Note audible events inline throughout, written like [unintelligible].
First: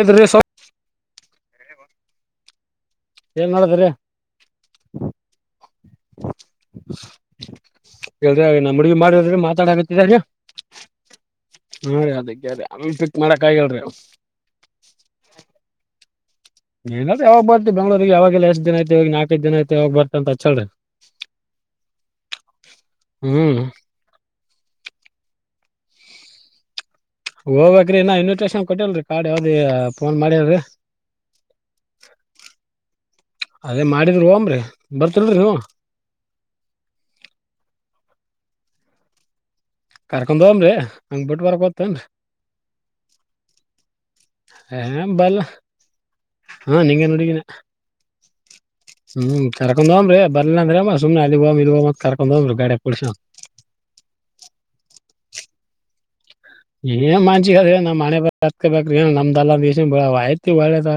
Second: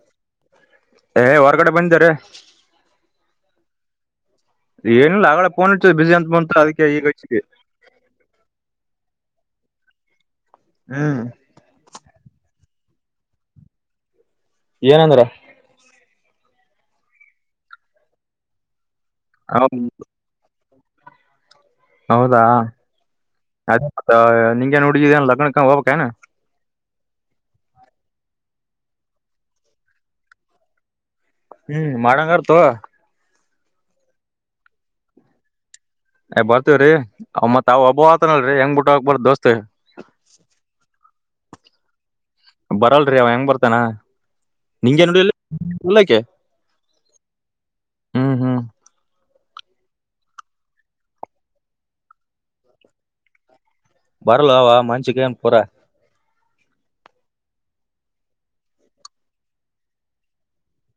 ಇದ್ರಿ ಸ್ವಲ್ಪ ಏ ಹೊರಗಡೆ ಬಂದಿವ್ರಿ. ಏನ್ ನಡದದ್ರಿ. ಏನಿಲ್ಲ ಅಗಳೆ ಪೋನ್ ಹಚ್ಚಿದ್ ಬಿಜಿ ಅಂತ್ ಬಂತು ಅದಕ್ಕೆ ಈಗ ಹಚ್ಚಿದೆ. [unintelligible] ಹ್ಮ ಹ್ಮ್ ಅದಕೇರಿ. ಅಮಿತುಕ್ ಮಾಡಕ್ ಆಗಿಲ್ ರಿ. ಏನಂದ್ರ ಏನಾದ ಯಾವಾಗ ಬರ್ತಿ ಬೆಂಗಳೂರಿಗೆ ಯಾವಾಗಿಲ್ ಎಷ್ಟ ದಿನ ಆಯ್ತ್. ತಿ ಹೋಗಿ ನಾಲ್ಕೈದು ದಿನ ಹೌ ಐತ ಯಾವಾಗ್ ಬರ್ತ ಅಂತ ಹಚ್ಚಲ್ರಿ. [inaudible] ಹೌದಾ ಹ್ಮ್ ಅದೆ ಮತ್ ನಿಂಗೆನ್ ಹುಡುಗಿದ ಎನ್ ಲಗ್ನಕ ಹೋಗ ಕೇನ. ಹೋಗ್ಬೇಕ್ರಿ ಹಿನ್ನ ಇನ್ವಿಟೇಶನ್ ಕೊಟ್ಟಿಲ್ರಿ ಕಾರ್ಡ್ ಯಾವ್ದ ಅ ಫೋನ್ ಮಾಡಿಲ್ರಿ. ಹ್ಮ್ ಮಾಡಂಗಾರ್ ತೋ. ಅದೇ ಮಾಡಿದ್ರ ಹೋಗಮ್ರಿ ಬರ್ತಿರಿಲ್ ನೀವು. ಏ ಬರ್ತತಿವ್ರೀ ಅವ ಮತ್ ಅವ್ ಒಬ್ಬ ಆತನಲ್ರಿ ಹೆಂಗ್ ಬಿಟ್ಟ ಹೋಗಕ್ ಬರುತ್ ದೋಸ್ತ್. ಕರ್ಕೊಂಡ್ ಹೋಗಮ್ರಿ ಹಂಗ್ ಬುಟ್ಟ ಬರಾಕ್ ಬರ್ತದೆನ್ರಿ ಬರಲ್ರಿ ಅವ ಹೆಂಗ್ ಬರ್ತಾನ ಏ ನಿಂಗೇನ್ ಬಲ್ ಹುಡುಗಿಲ್ಲಕಿ ಹಾ ನಿಂಗೆನ್ ನುಡಿಗಿನ. ಹ್ಮ್ ಹ್ಮ್ ಹ್ಮ್ ಕರ್ಕೊಂಡ್ ಹೋಗ್ಂಬ್ರಿ ಬರ್ಲಿಲ್ಲ ಅಂದ್ರ ಎನ್ ಮಾಡೋದ್ ಸುಮ್ನೆ ಅಲ್ಲಿಗ್ ಹೋಗ್ ಇಲ್ಲಗ್ ಹೋಗ್ ಅಂತ್ ಕರ್ಕೊಂಡ್ ಹೋಗಂ ರಿ ಗಾಡ್ಯಾಗ್ ಕುಡ್ಸ್ಕಂಡ್. ಪುರಾ ಏನ್ ಮಾನಸಿಕ್ ಅದ ರಿ ನಮ್ ಹಣೆಬರಹ ಅನಕಬೇಕ್ರಿ ನಮ್ಮದಲ್ಲ ಅಂದ ಗೇಸಿ ಆಯಿತ್ ಒಳ್ಳೇದ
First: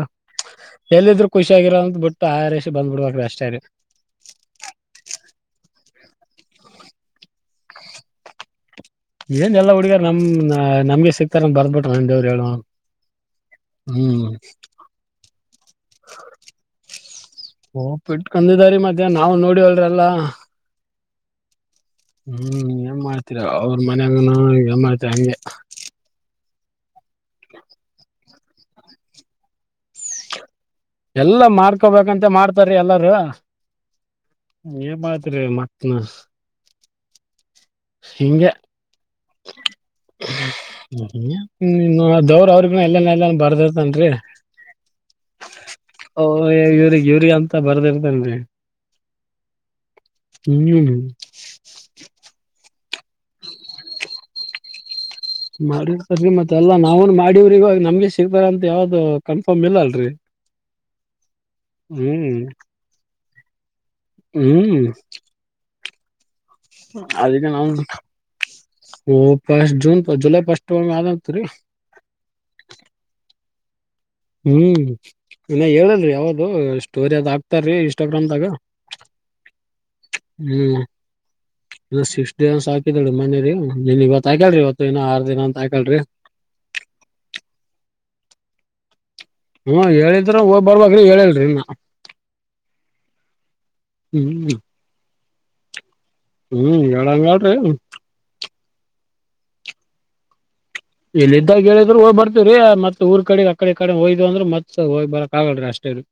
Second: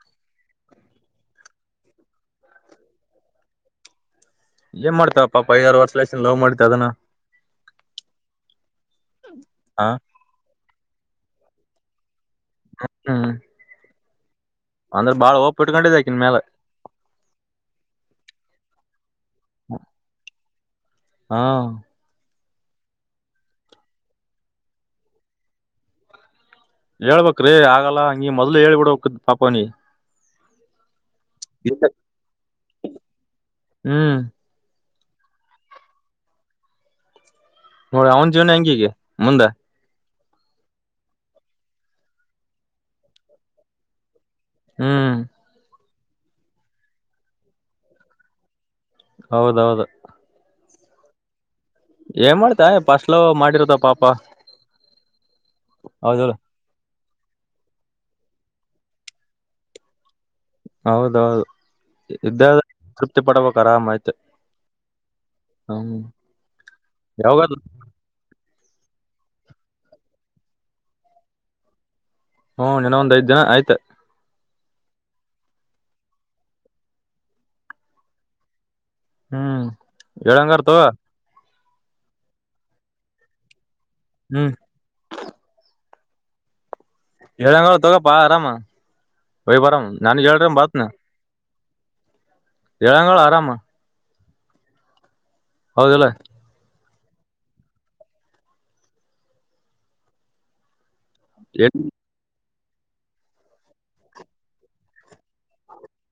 ಎಲ್ಲಿ ಇದ್ರು ಕುಸಿ ಆಗಿರೊದ ಅಂತ್ ಬುಟ್ಟ ಆರ್ ಏಷಿಗ ಬಂದ್ ಬುಡೋದ ಅಕಡಿ ಅಷ್ಟೇ ರಿ. ಏನ್ ಮಾಡ್ತಾವ ಪಾಪ ಐದಾರು ವರ್ಷ ಲೆಸಿಂಧ್ ಲವ್ ಮಾಡಿತ್ ಅದನ್. ಏನ್ ಎಲ್ಲಾ ಹುಡುಗೆರ್ ನಮ್ ನ ಆ ನಮಗೆ ಸಿಗ್ತಾರ ಬಿಟ್ಟರ್ ಎನ್ ದೇವ್ರ. ಹೇಳು ಹ್ ಹ್ಮ. ಹ್ಮ್ ಆಕಿನ್ ಮ್ಯಾಲ ಓ ಬುಟ್ಕೊಂಡ ಇದೆರಿ ಮತ್. ಇದೇ ನಾವ್ ನೋಡಿವಲ್ರಿ ಎಲ್ಲಾ. ಹಾ ಹ್ಮ್ ಏನ್ ಮಾಡ್ತೀರ ಅವ್ರ ಮನ್ಯಾಗನ ಏನ್ ಮಾಡ್ತರಿ ಹಂಗೆ. ಹೇಳ್ಬೇಕ್ರಿ ಆಗಲ್ಲ ನೀ ಮೊದ್ಲೇ ಹೇಳ್ಬಿಡಬೇಕಿತ್ತ ಪಾಪ್ ಅವ್ನಿಗ. ಎಲ್ಲ ಮಾಡ್ಕಬೇಕಂತೆ ಮಾಡ್ತಾರಿ ಎಲ್ಲಾರ ಹ್ಮ್ ಏನ್ ಮತ್ರಿ ಮತ್ತ ನೋಡಿ ಅವನ ಜೀವನ ಹೆಂಗ ಈಗ ಮುಂದ ದೇವ್ರ ಅವ್ರಿಗ ಎಲ್ಲನ ಮೇಲೆ ಬರ್ದತನ್ರಿ ಹ್ಮ್ ಹೋ ಇವ್ರಿಗೆ ಇವ್ರ ಅಂತ ಬರ್ದಿರ್ದನ್ರಿ ಹೌದೌದು ಹ್ಮ್ ಏ ಮಾಡ್ತಾ ಯಾಪಾ ಫಸ್ಟ್ ಲವ್ ಮಾಡಿರುತ್ತ ಪಾಪ ಮರಡಿ ಹೌದಲ್ಲ ಮತ್ತೆ ಅಲ್ಲಾ ನಾವನ್ ಆಡವ್ರ ಇವಾಗ ನಮ್ಗೆ ಸಿಗ್ತಾರ ಅಂತ ಯಾವ್ದು ಕನ್ಫರ್ಮ್ ಇಲ್ಲ ಅಲ್ರರಿ ಹೌದೌದು ಹ್ಮ್ ಇದ್ದ ತೃಪ್ತಿಪಡಬೇಕು ಆರಾಮ್ ಹ್ಮ್ ಹಾಮ ಅದಕ್ಕೆ ನಾ ಓ ಪಸ್ಟ್ ಜೂನ್ ಜುಲೈ ಪಫಸ್ಟ್ ಒ ಆದ ಅಂತ ರೀ ತ್ತ ಹ್ಮ್ ಇನ್ನ ಹೇಳಲ್ರಿ ಯಾವ್ದ ಸ್ಟೋರಿ ಅದ್ ಹಾಕ್ತಾರೀ ಇಷ್ಟಗ್ರಾಮದಾಗ ಹ್ಮ ಏಳರಂಗತಗೊ ಇ ಸಿಕ್ಸ್ ಡೇನ್ಸ್ ಹಾಕಿದಾಳ ಮನೆರಿ ನೀನ್ ಇವತ್ತು ಹ್ಮ್ ಆಕಲ್ರಿ ಇವತ್ತು ಇನ ಆರು ದಿನ ಅಂತ ಅಕ್ಯಾಲರಿ ಎಳೆಲ ತೊಗಪ್ಪಾ ಆರಾಮಾ ಹ್ಮ ಹೇಳಿದ ಹೋಗ್ ಬರಬೇಕು ಹೇಳೇಲ್ರಿ ಏನ ಏಳಂಗಳ ಆರಾಮ ಹ್ಮ್ ಹೌದೀಲ್ಲ ಹ್ಮ್ ಹೇಳಂಗ ಹಾಳ್ರಿ ಇಲ್ಲಿದಾಗ ಹೇಳಿದರ ಹೋಗಿ ಬರತ್ತಿದ್ದೀವಿ ರೀ ಮತ್ ಊರ್ ಕಡೆ ಆ ಕಡೆ ಈ ಕಡೆ ಹೋಯ್ ಅ್ರ ಮತ್ ಹ್ರಕ್ ಆಗಲ್ರಿ ಅಷ್ಟೇ ರೀ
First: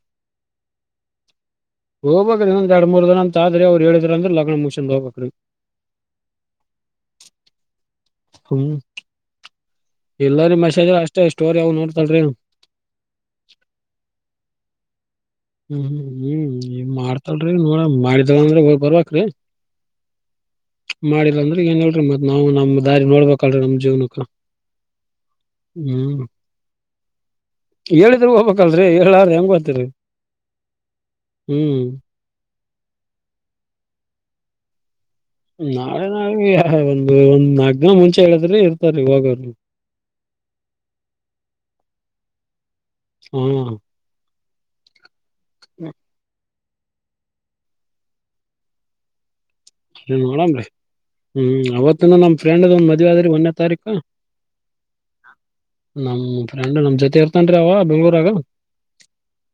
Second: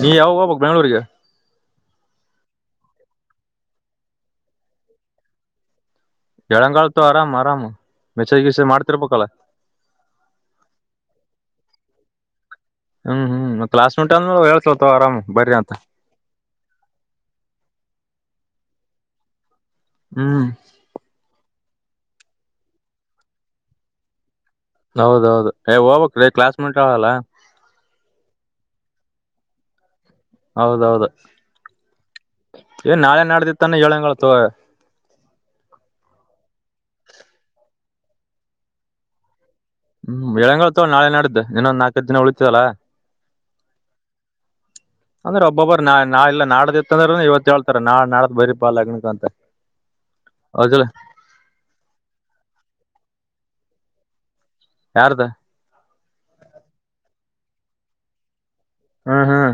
ನೀ ಯಾವಗ ಹೋಗಬೇಕು ಬೆಂಗಳೂರಿಗೆ ಹೋಗ್ಬೇಕ ಇನ್ನಂದ ಎರಡು ಮೂರು ದಿನ ಅಂತ ಆದ್ರೆ ಅವ್ರು ಹೇಳಿದ್ರರು ಅಂದ್ರರು ಲಗ್ನ ಮುಗಿಸಿಕೊಂಡ ಹೋಗಬೇಕ್ರಿ ಏಳಂಗಳ ತೋ ಆರಾಮ ಆರಾಮ ಹ್ಮ್ ಈಲ್ಲರಿ ಮಸೇಜ್ ಅಷ್ಟೇ ಓವರ್ ವು ನೋಡ್ತಾಲ್ ರಿ ಹ್ಮ್ ಹ್ಮ್ ಕ್ಲಾಸ್ ಮುಟ್ಟ ಅಂದ ಹೇಳತಾಳ ತೋ ಆರಾಮ್ ಬರ್ರಿ ಅಂತ ಹ್ಮ್ ಹ್ಮ್ ಹ್ಮ್ ನ್ ಮಾಡ್ತಲ್ರಿ ನೋಡ ಮಾಡ ಅಂದ್ರೆ ಹ ಬರ್ವಕ್ ರೀ ಹ್ಮ್ ಮಾಡಿಲ್ಲಾ ಅಂದ್ರೆ ಗಏನ್ ನೋಡ್ರಿ ಮತ್ ನಾವು ನಮ್ ದಾರಿ ನೋಡ್ಬೇಕಲ್ರರಿ ನಮ್ ಜೀವನಕ್ಕ ಹೌದೌದು ಹೋಗಬಕ್ ರೀ ಕ್ಲಾಸ್ ಮೇಟ್ ಕಾಲಲಾ ಹೇಳಿದ್ರರು ಹೋಗಬೇಕಲ್ರಿ ಹೇಳಾರ ಹೆಂಗ ಬತ್ರಿ ಹೌದೌದ ಏ ನಾಳೆ ನಡ್ದಿತ್ತಾನ ಹೇಳಳ್ಂಗಗಳ ತ ನಾಳೆ ನಾಳ ಒಂದು ಒಂದ್ ನಾಲ್ಕ ದಿನ ಮುಂಚೆ ಹೇಳಿದ್ರೆ ಇರ್ತಾರಿ ಹೋಗೋರು ಹ್ಮ್ ಬೆಳಂಗಳ ತ ನಾಳೆ ನಡ್ದು ಇನ್ನೊಂದ ನಾಲ್ಕಕ್ ದಿನ ಉಳಿತತದಲ್ಲ ಹ್ಮ ಅಂದ್ರೆ ಒಬ್ಬೊಬ್ಬ ನಾಳ ಇಲ್ಲ ನಾಡ್ದ ಇಂದ್ರ ಇವತ್ ಹೇಳ್ತಾರ ನಾಳ ನಾಳ ಬರಿ ಪಾಲ್ ಅಗ್ನಕ ಅಂತ ಏನ್ ನೋಡನ್ರಿ ಹೌದಿಲ್ಲ ಹ್ಮ್ ಅವತ್ತು ನನ್ ನಮ್ ಫ್ರೆಂಡ್ ಒಂದ್ ಮದ್ [unintelligible] ಒಂದ್ನೇ ತಾರೀಕು. ಯಾರ್ದು ನಮ್ ಫ್ರೆಂಡ್ ನಮ್ ಜೊತೆ ಇರ್ತನ್ ರಿ ಅವ ಬೆಂಗ್ಳೂರಗ ಹಾಂ ಹಾಂ.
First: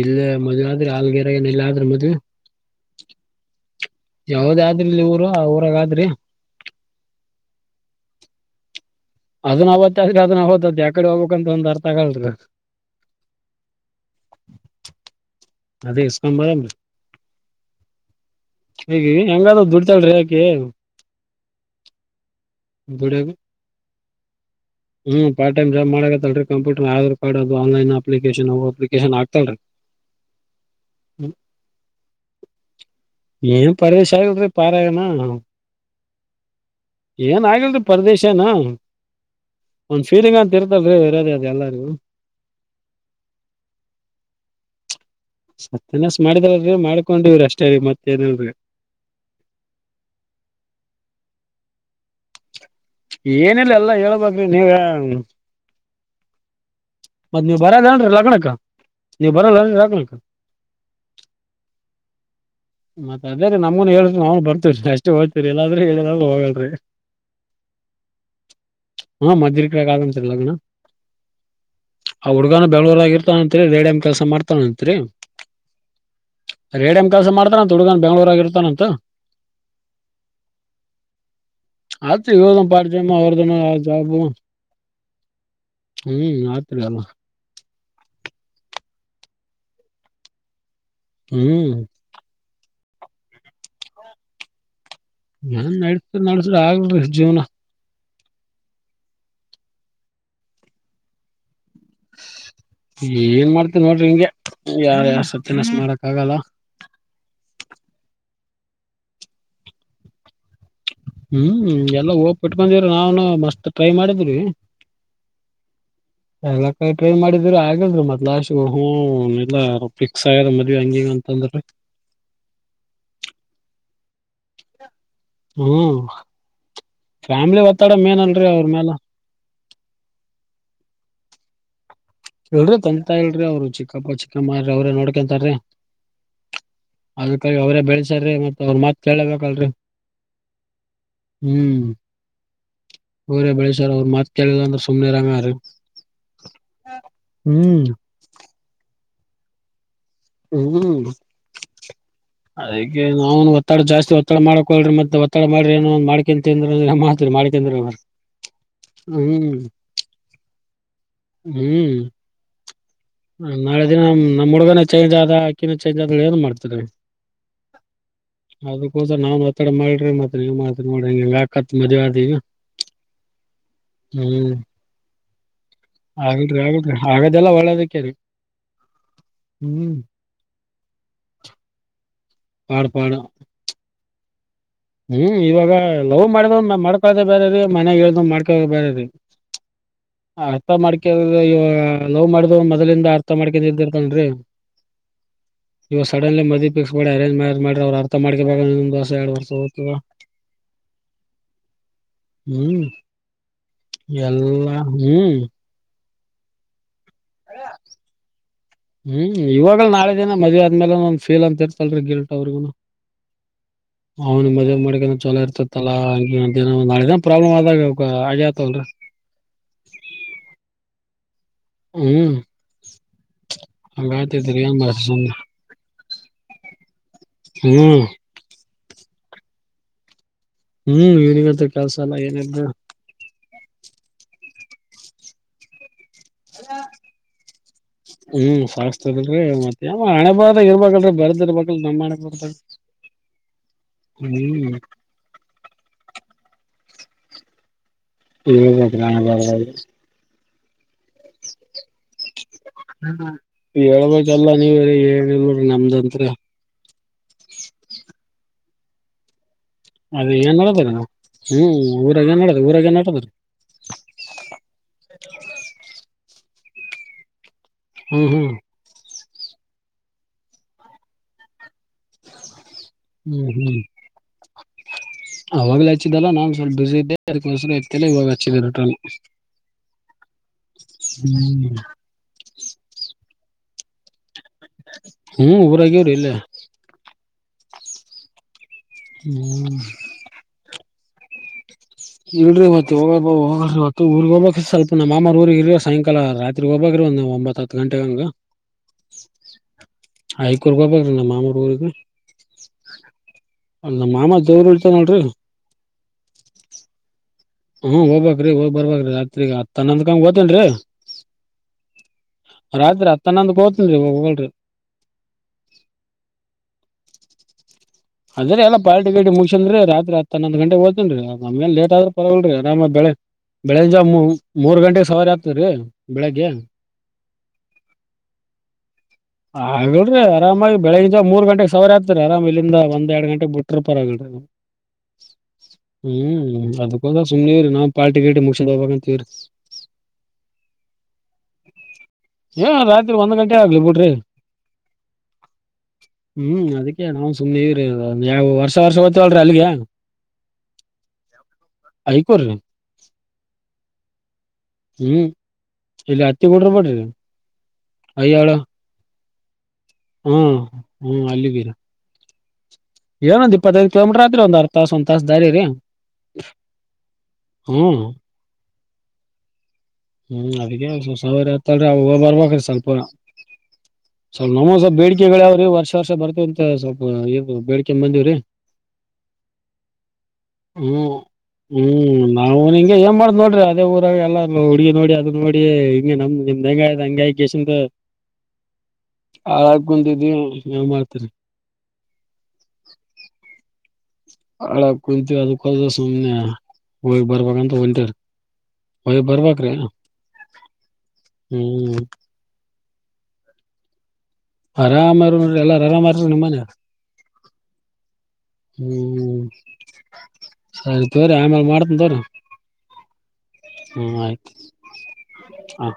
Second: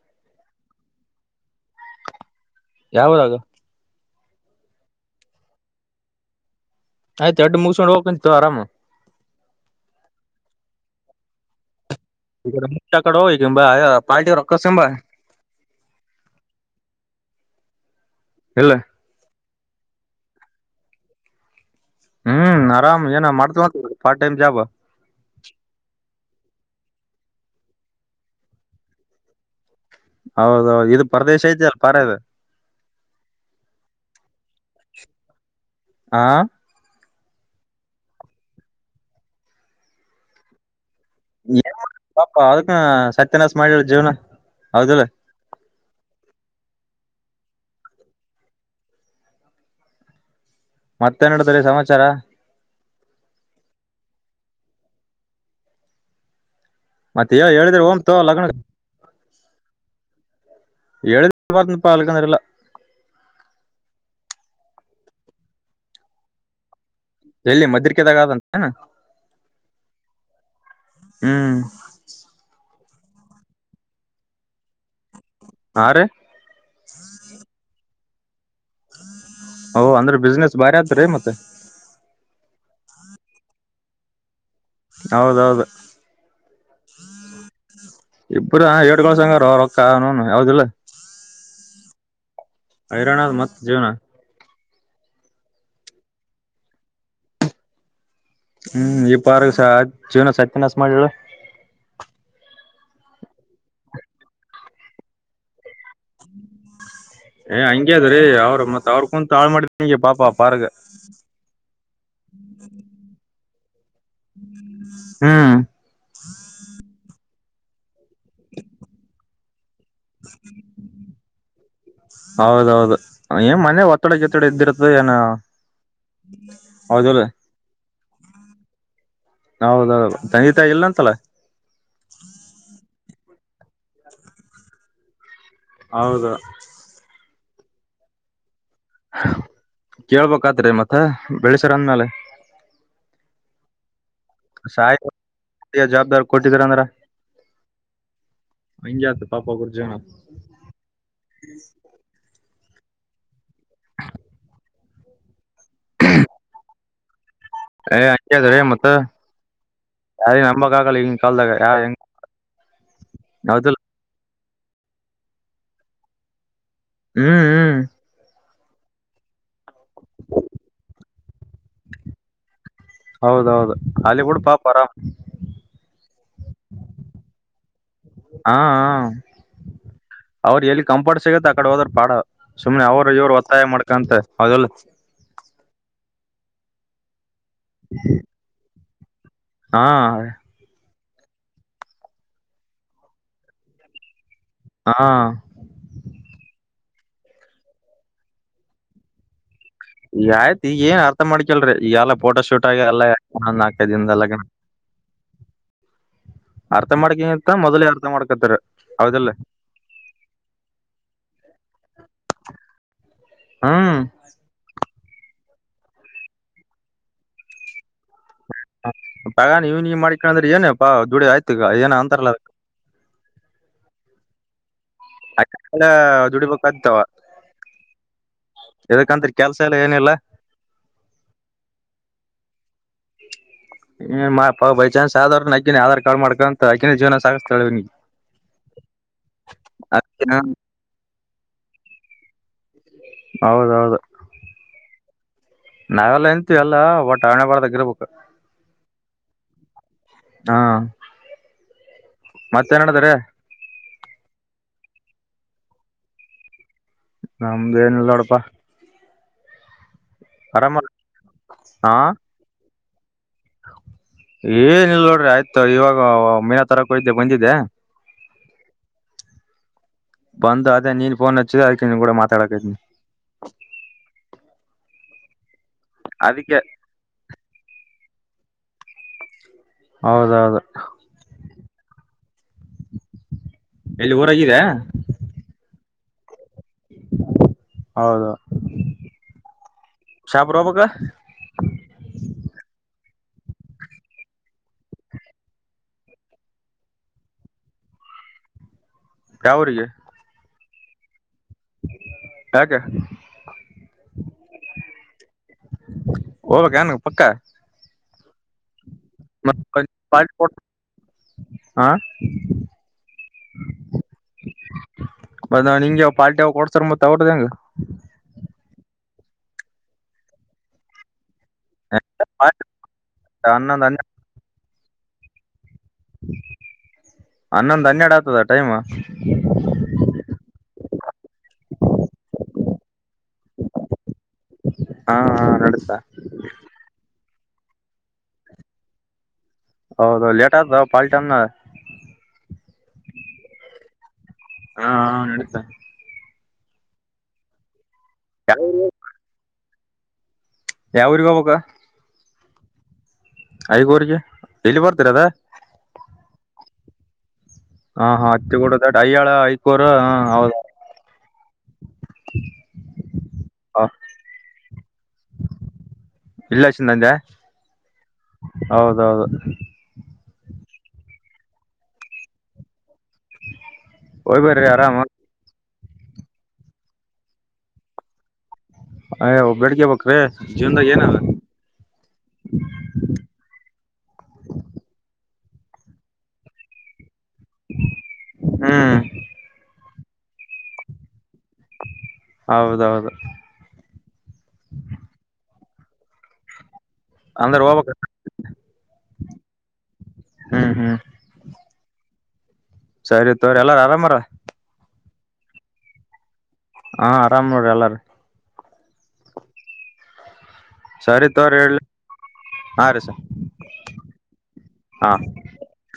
ಇಲ್ಲ ಮದ್ವೆ ಆದ್ರೆ ಹಲ್ಗರ ಏನ ಇಲ್ಲ ಆದ್ರೆ ಮದ್ವೆ ಯಾವ್ ಊರಾಗ ಯಾವದೇ ಆದ್ರ ಇಲ್ಲಿ ಊರು ಆ ಊರಾಗ ಆದ್ರಿ.. ಆಯ್ತು ಅಡ್ಡು ಮುಗಿಸಸಕೊಂಡು ಹೋಗ್ಂತ್ತು ಆರಾಮು ಅದ ನತ್ತಾದ್ರೆ ಅದ ನಾ ಹದ್ದತ್ ಯಕಡೆ ಹೋಗಬೇಕ ಅಂತ ಒಂದ [unintelligible] [unintelligible] ಪಾರ್ಟಿ ರೊಕ್ಕಸಂಬ. ಅದೇ ಇಸ್ಕಾಮ ಬರ [unintelligible] ಇಲ್ಲ ಹೇಗೆ ಹೆಂಗಾದ ದುಡ್ತಾಳ್ರೀ ಯಾಕೆ ಹ್ಮ್ ಆರಾಮ್ ದುಡಿಯಾಗ ಏನ ಮಾಡ್ತ. ಪಾರ್ಟ್ ಟೈಮ್ ಜಾಬ್ ಅೀ [unintelligible] ಕಂಪೂರ್ ಆಧಾರ್ ಅದು ಆನ್ಲೈನ್ ಅಪ್ಲಿಕೇಶನ್ ಅಪ್ಲಿಕೇಶನ್ ಆಗ್ತಾನ್ ರಿ ಹೌದೌದು ಇದು ಪರದೇಶ ಇದ್ದ ಅಲ್ಲ ಪಾರ ಇದೆ ಪಾರಣ ಅಂ ಏನ ಆಗಲ್ರಿ ಪರದೇಶನ ಒಂದ್ ಫೀಲಿಂಗ್ ಅಂತ ಇರ್ತಲ್ರರಿ ಏನ್ ಪಾಪಾ ಅದಕ್ಕ ಸತ್ಯನಾಶ ಮಾಡಿ ಜೀವನ ಹೌದಿಲ್ಲ ಸತ್ತನಸ್ ಮಾಡಿದ್ರಲ್ರಿ ಮಾಡ್ಕೊಂಡಿವವ್ರಿ ಅಷ್ಟೇ ಮತ್ತ ಏನಲ್ರಿ ಮತ್ತೆ ನಡ್ರಿ ಸಮಾಚಾರ ಏನಿಲ್ಲ ಎಲ್ಲ ಹೇಳ್ಬೇಕ್ ನೀವೆ ಮತ್ತೆ ಮತ್ ನೀವ್ ಹೇಳಿದ್ರಿ ಓಂ ಬರದೇನ್ರಿ ತೋ ಲಗ್ನಕ್ಕ ಲಗ್ನ ನೀವ್ ಬರದನ್ ಲಕ್ನಕ್ಕ ಹೇಳಿದ ಬರ್ತನಪ್ಪ ಅಲ್ಕಂದ್ರಿಲ್ಲ ಮತ್ತ ಅದೇ ರೀ ನಮ್ಗೂನು ಹೇಳ ನಾವನು ಬರ್ ರಿ ಅಷ್ಟೇ ಹೋಗ್ತತಿರಿ ಏಲ್ಲಾದ್ರೂ ಹೇಳ್ದಾಗ ಹೋಗಲ್ರ. ಎಲ್ಲಿ ಮದರಿ ಕೆದಾಗಾದಂತನ ಹಾ ಮದ್ರಿಕಾಗ ಆಗಂತ್ರಿ ಲಗ್ನ ಹ್ಮ್ ಬೆಂಗಳೂರು ಅಲ್ಲೇ ಇರ್ತಾನಅತ್ರಿ ರೇಡಮ್ ಕೆಸ ಮಾಡತಾನಂತ್ರಿ ಹಾ ರೀ ರೇಡಮ ಕೆಲ್ಸ ಮಾಡ್ತ ತುಡು ಹಂತ ಬೆಂಗಳೂರು ಆಗೆ ಓ ಅಂದ್ರೆ ಬಿಸ್ನೆಸ್ ಬಾರಿ ಆದತ್್ರೀ ಮತ್ತೆ ಇ ಪಡಜಮ್ಮ ಅವ ದ ಆಬ ಹೌದೌದು ಹ್ಮ್ ಆತ್ರಿ ಅಲ್ಲ ಇಬ್ಬರು ಏಡ್ ಗಳು ಸಂಗಾರ ಅವ ರೊಕ್ಕನು ಯಾವ್ದಿಲ್ಲ ಹ್ಮ್ ಹೈರಾಣದ ಮತ್ತತ್ ಜೇವನ ನ್ ನಡಸ ನಡ್ಸ್ರ ಅಗಲ ರಿ ಜೀವನ ಹ್ಮ್ ಈ ಪಾರ್ಕ್ಸ ಜೀವನಸ ಸತ್ಯನ್ಾಸ ಮಾಡಿದರು ಏನ್ ಮಾಡ್ತನ್ ನೋಡ್ರಿ ಹಂಗೆ ಯಾರ ಯಾವ ಸಿನಸ್ ಮಾಡಕ್ ಆಗಲ್ಲ ಏ ಹಂಗ್ಯ ಅದ್ರೀ ಅವ್ರು ಮತ್ ಅವ್ರ ಕುೂಂತ ತಾಳು ಮಾಡಿದಂಗೆ ಪಾಪ ಪಾರ್ಗ ಹ್ಮ್ ಎಲ್ಲ ಹೋಗ ಬಿಟ್ಕೊಂಡಿದ್ರ ನಾವನು ಮಸ್ತ್ ಟ್ರೈ ಮಾಡಿದ್ರಿ ಹ್ಮ್ ಎಲ್ಲ ಕ ಟ್ರೈ ಮಾಡಿದ ್ರ ಆಗಲ್ರಿ ಮತ್ ಲಾಸ್ ಹ್ ಎಲ್ಲ ಹೌದೌದು ಏನ್ ಮನೆ ಒ ಜೊತೆಡೆ ಇದ್ದಿರುತ್ತೆ ಹ್ಮ್ ಹೌದುಲ್ಲ ಫ್ಯಾಮಿಲಿ ಒತ್ತಡ ಮೇನ್ ಅಲ್ರಿ ಅವ್ರ ಮ್ಯಾಲ ಹೌದೌದು ತಗಿತಾಯಲ್ಲ ಅಂತಲ್ಲ ಹೇಳ್ರಿ ತಂತ ಹೇಳ್ರಿ ಅವ್ರ ಚಿಕ್ಕಪ್ಪ ಚಿಕ್ಕಮ್ಮ ಅವ್ರ ನೋ ಹೇಂತಾರೆ ಹೌದು ಅದಕ್ಕಾಗಿ ಅವರೇ ಬೆಳೆಸ್ರ ಮತ್ತೆ ಕೇಳ್ಬೇಕತ್ರಿ ಮತ್ತೆ ಬೆಳಸಾರ ಅಂದ್ಮೇಲೆ ಹರೇ ಬಳಸರ್ ಅವ್ರತ್ ಸಾಯ ಜವಾಬ್ದಾರಿ ಕೊಟ್ಟಿದ್ರ ಹ್ಮ್ ಅಂದ್ರಂಜಾ ಪಾಪ ಗುರುಜನಾ ಹ್ಮ್ ಅದ ನಾವ ಒತ್ತಡ ಜಾಸ್ತಿ ಒತ್ತಡ ಮಾಡಕೊಳ್ರಿ ಮತ್ತೆ ಒತ್ತಡ ಮಾಡ್ರಿ ಏ ಒ ಮಾಡ್ಕಂತ್ರ ಏ ಹದ್ರೀ ಮತ್ತ ಹ್ಮ್ ಯಾರ ನಂಬಕ್ ಆಗಲ್ಲ ಈಂಗ ಕಲ್ದಾಗ ಯಾರ್ ಹೆಂಗ ಹ ಯಾವ್ದಿಲ್ಲ ನಾಳೆ ದಿನ ನಮ್ಮ ಹುಡ್ಗನೆ ಚೇಂಜ್ ಆದ ಹಾಕಿನ ಚಂಜ್ ಆದ ಏನ್ ಮಾಡ್ತಾರೆ ಹ್ಮ್ ಹ್ಮ್ ಅದಕ್ಕೋಸರ ನಾವ್ ಮಾತಾಡ ಮಾಡ್ರಿ ಮತ್ತತ್ ನೀವ್ ಮಾ್ತ್ ನಡ್ರಿ ಹಂಗ ಹೆಂಗ ಆಕತ್ ಮದ್ೆ ಆದ ಈಗ ಹೌದೌದು ಅಲ್ಲಿ ಕೂಡ ಪಾಪ ಆರಾಮ್ ಆಗ್ರಿ ಆಗಲ್್ರಿ ಆಗದೆಲ್ಲ ಒಳ್ಳದಕ್ಕೆ ಹ ಅವ್ರ ಎಲ್ಲಿ ಕಂಪೋರ್ಟ್ ಸಿಗತ್ತ ಆಕಡೆ ಹೋದ್ರ ಪಾಡ ಸುಮ್ನೆ ಪಾಡ್ ಅವರು ಪಾಡ್ ಇವರು ಒತ್ತಾಯ ಮಾಡ್ಕಂತ ಹೌದಲ್ಲ ಹ್ಮ್ ಇವಾಗ ಲವ್ ಮಾಡಿದ್ ಮಾಡ್ಕ ಬೇರೆ ರೀ ಮನೆಾಗ ಹೇಳ್ದ್ ಮಾಡ್ಕೋ ಬೇರೆ ರೀ ಹಾ ಕೆ ಲವ್ ಮಾಡ್ದ ಮೊದಲಿಂದ ಅರ್ಥ ಮಾಡ್ಕೊಂಡ ಇದ್ದಿರ್ತನ್ರೀ ಹಾ ಇವು ಸಡನ್ಲಿ ಮದ ಫಕ್ಸ್ ಮಾಡಿ ಅರೇಜ್ ಮಾಡ್ರ ಅವ್ ಅರ್ ಮಾಡಕ ದಸ ಎಡುರ್ಷ ಈಗ ಆಯ್ತು ಈಗ ಏನ್ ಅರ್ಥ ಮಾಡ್ಕಲ್ರಿೀ ಈಲ್ಲ ಫೋಟೋ ಶೂಟ್ ಆಗಿ ಹ್ಮ್ ಎಲ್ಲೊಂದ ನಾಲ್ಕೈ ದನ್ದಲ್ಲ ಎಲ್ಲಾ ಹ್ಮ್ ಆ ಹೌದಿಲ್ಲ ಹ್ಮ್ ಇವಾಗ ನಾಳೆ ದಿನ ಮದ್ವೇ ಆದ್ಮೇಲೆಂದ ಫೀಲ್ ಅಂತ ಇರ್ತಲ್ರಿ ಗಿಲ್ಟ ಅವ್ರಿಗುನು ಹ್ಮ್ ಅವನು ಮದ್ವೇ ಮಾಡಕ ಚಲೋ ಇರ್ತತ್ತಲ್ಲಾ ನಾಳೆ ಪ್ರಾಬ್ಲಮ್ ಆದಾಗ ಆಗ್ಯಾತವಲ್ರಿ ಪಗ ನೀವ್ ನೀ್ ಮಾಡಕೊಂಡಂದ್ರೆ ಏನ ಹಾ ದುಡಿ ಆಯತು ಏನ ಹ್ಮ್ ಆಂತರ್ಲ ತಿಗಿ ತ ಹೆಂಗ್ ಮಾರ್ ಆ ದುಡಿಬೇಕಾಗತಾವ ಹ್ಮ್ ಯದಕತ್ರಿ ಕೆಲ್ಸ ಎಲ್ಲ ಏನಿಲ್ಲ ಹ್ಮ್ ಯನಿವತ್ರ ಕೆಲಸ ಅಲ್ಲ ಏನ್ರ ಹ್ಮ್ಾ ಬೈ ಚಾನ್ಸ್ ಸಾಧಾರಣ ಆಗಧಾರ ಹ್ಮ್ ಸಾಸ್ತದಲ್ರಿ ಮತ್ತೆ ಯಾವ ಹಣೆಬಾರ್ದಾಗ ಇರ್ಬಲ್ರಿ ಬರ್ದ ಇರ್ಬೇಕಲ್ ನಮ್ಮಣ ಬರ್ದ ಹೌದೌದು ಹ್ಮ್ ನಾವೆಲ್ಲ ಎಂತೀವಿ ಎಲ್ಲ ಒಟ್ಟಣೆ ಬರದಾಗ ಇರ್ಬೇಕು ಹದು [unintelligible] ಹಾ ಮತ್ತೇನಡದಾರ ಹೇಳ್ಬೇಕಲ್ಲ ನೀವ್ ಏನಲ್ರಿೀ ನಮ್ದಂತ್ರ ನಮ್ದ ಏನಲ್ಲ ಅಡಪಾ ಅದೇ ಏನ್ ಹೇಳದ ನ ಹ್ಮ್ಊರ ಏ ಹೇಳೋದ ಊರಾಗ ಏನ್ ಹದು ಏನಲ್ ನೋಡ್ರಿ ಆಯ್ತು ಇವಾಗ ಮೀನಾ ತರಕೆಹೋಗೋಡ್ಡಯ್ದೆ ಬಂದಿದ್ದೆ ಹ್ಮ್ ಹ್ಮ್ ಬಂದು ಅದೇ ನೀನ್ಫೋನ್ ಹಚ್ಚಿದ ಅದಕ್ಕೆ ನಿನ್ ಕೂಡ ಮಾತಾಡಕಾ ಇದನಿ ಹ್ಮ್ ಹ್ಮ್ ಅವಾಗಲಾಚ್ಚಿದ್ದಲ್ಲ ನಾ ಅದಕ್ಕೆ ಸಲ್ಪ ಬ್ಯುಸಿ ಇದ ಬಸ ಎ ಯಾಗಟ [unintelligible] ಹೌದೌದು ಹ್ಮ್ ಇಲ್ಲಿ ಹ್ಮ್ ಊಬರಾಗ್ಯವ್ರ [unintelligible] ಇಲ್ಲ ಹೌದು ಹ್ಮ್ ಶಪರಬಾಗ [unintelligible] ಇಡ್ರಿ ಮತ್ತ ಹೋಗ ತ್ತು ಊರಿಗೆ ಹೋಗಬಬೇಕ ಸ್ವಲ್ಪ ನಮ್ಮ ಮಾಮಾರ್ ಊರಿಗೆ ಇರ ಸಾಯಂಕಾಲ ರಾತ್ರಿಗ್ ಹೋಗಬ್ರಿ ಒಂದ್ ಒಂಬತ್ತತ್ತು ಗಂಟೆ ಹಂಗ ಯಾವರಿಗೆ ಹೈ ಕೊ ಬ್ರ ನ ಮಾ [unintelligible] ಹೋಗಗ ಯಾಕೆ ನಮ್ಮ ಮಾಮ ದೇವರು ಹೇಳ್ತ ನೋಡ್ರಿ ಹಾ ಹ್ಮ ಹೋಗಬಬೇಕ ರೀ ಹೋಗ ಬರ್ಬೀ ರಾತ್ರಿ ಮತ್ ಹತ್ತ ಹನ್ನಂದಕಂಗ ಪಾರ್ಟಿ ಕೊಡ್ ಓತನ್ರರಿ ಹಾ ರಾತ್ರಿ ಹತ್ತ ಹನ್ನೊಂದ ಹೊತನ್ರಿ ಹೋಗಲ್ರಿ ರ್ ಮತ್ ಅವ್ರದ್ದ ಹೆಂಗಗೆ ಅದ್ರ ಎಲ್ಲ ಪಾರ್ಟಿ ಗೇಡಿ ಮುಗಸನ್ ರಾತ್ರಿ ಹನ್ನೊಂದು ಗಂಟೆ ಹದ್ತನ್ ನಮ್ಗೆ ಲೇಟ್ ಆದ್ರರು ಪರಲ್ರಿ ಆರಾಮ ಬೆಳ ಹನ್ನೊಂದ್ ಬೆಳಂಜ ಮೂರು ಗಂಟೆ ಸವಾರ ಆಗ್ತ ರೀ [unintelligible] ಬೆಳಿಗ್ಗೆ ಹನ್ನೊಂದ್ ಹನ್ನೆರಡು ಆಗ್ತದ ಟೈಮ್ ಹಾಗಡ್ರಿ ಆರಾಮಾಗಿ ಬೆಳಗ್ಗಿಂದ ಮೂರು ಗಂಟೆ ಸಾವಾರ ಆಗ್ತ ಆರಾಮ ಬ [inaudible] ಎರಡ್ ಗಂಟೆಗೆ ಬಿಟ್ರ ಪರ ಹಾ ನಡೀತಾ ಹ್ಮ್ ಅದಕ್ಕೊ ಸುಮೇನೇರಿನಾವು ಪಾರ್ಟಿ ಗಿಟ್ಟಿಮುಗಿಸ್ಕೊಂಡು ಹೋಗ್ಬೇಕಂತೀವರಿ ಹೌದು ಲೇಟ್ ಆತದ ಪಾಲ್ ಟೈಮ್ ನ ಏ ರಾತ್ರಿ ಒಂದ್ ಗಂಟೆ ಆಗ್ಲಿ ಬಿಡ್ರಿ ಹಾ ನೆಡಿತಾ ಹ್ಮ್ ಅದಕ್ಕೆ ನಾ ಸುಮ್ನೆ ಯಾವು ವರ್ಷ ವರ್ಷ ಹೋಗ್ತವಲ್ರರಿ ಅಲ್ಲಿಗೆ ಯಾವ ಊರೀಗೆ ಹೋಗಬೇಕು [unintelligible] ಐಗೋರ್ಗೆ ಹ್ಮ್ ಇಲ್ಲಿ ಹತ್ತಿ ಕೊಡ್ರ ಮಾಡಡ್ರಿ ಹ ಹಾ ಹಾ ಹತ್ತ ಕೂಡದ ಐ ಆಯ್ತು ಹ್ಮ ಹ್ಮ್ ಅಲ್ಲಿಗೆ [inaudible] ಹ ಏನೊಂದ್ ಇಪ್ಪತ್ತೈದು ಕಿಲೋಮೀಟರ್ ಅರ್ಧ ತಾಸು ಒಂದ್ ತಾಸ ದಾರಿ ರೀ ಇಲ್ಲಸಿಂದಂದೆ ಹ್ಮ ಹೌದೌದು ಹ್ಮ್ ಅದಿಗೆ ಸಾವ ಆತ್ತಲ್ರಿ ಅವ ಬರ್ಬ್ರೀ ಸ್ವಲ್ಪ ಹೋಗ್ ಬರ್ರಿ ನಮ್ಮ ಸ್ವಲ್ ಆರಾಮ್ ಬೇಡಿಕೆಗಳು ಆವ್ರಿ ವರ್ಷ ನೆಕ್ಸ್ಟ್ ವರ್ಷ ಬರ್ತವಿ ಅಂತ ಸ್ವಲ್ಪ ಬೇಡ್ಕೆ ಬಂದಿವವ್ರೀ ಅಯ್ಯೋ ಬೆಳಿಗ್ಗೆ ಬೇಕ್ರಿ ಜೀವನ್ದಾಗ ಹ್ಮ್ ಏನದ ಹ್ಮ್ ನಾವು ನಿಂಗೆ ಏನ್ ಮಾಡ್ದ್ ನೋಡ್ರಿ ಅದೇ ಊರಾಗ ಎಲ್ಲ ನೋಡಿ ಅದು ನೋಡಿ ಹಿಂಗೆ ನಮ್ದು ನಿಮ್ದು ಹೆಂಗಾಯ್ ಹಂಗ ಹ್ಮ್ [inaudible] ಕುಂದಿದ್ದಿ ಏನ್ ಮಾಡ್ತರಿ ಹೌದೌದು ಹೌದು ಸುಮ್ನೆ ಹೋಗ್ ಬರ್ಬೇಕು ಅಂದ್ರ ಅಂತ ಹೋಗ್ಬೇಕ ಒಂಟಿರಿ ಹೊಯಿ ಬರಬೇಕು ರೀ ನಾವು ಹ್ಮ್ ಹ್ಮ್ ಹ್ಮ್ [inaudible] ಸರಿ ತೋರಿ ಎಲ್ಲಾರ ಆರಾಮಾರ ಆರಾಮ ಎಲ್ಲ ಆರಾಮಾರ ನಿಮ್ಮನೆ ಹಾ ಆರಾಮ್ ನೋಡಿ ಎಲ್ಲಾರು ಹ್ಮ್ ಸರಿ ತಕೋರಿ ತೋರಿ ಆಮೇಲೆ ಇಡ್ಲಿ ಮಾಡ್ತೀನಿ ತಕೋರಿ ಹಾ ರೀ ಸರ್ ಹ ಆಯ್ತು ಹಾ ಹ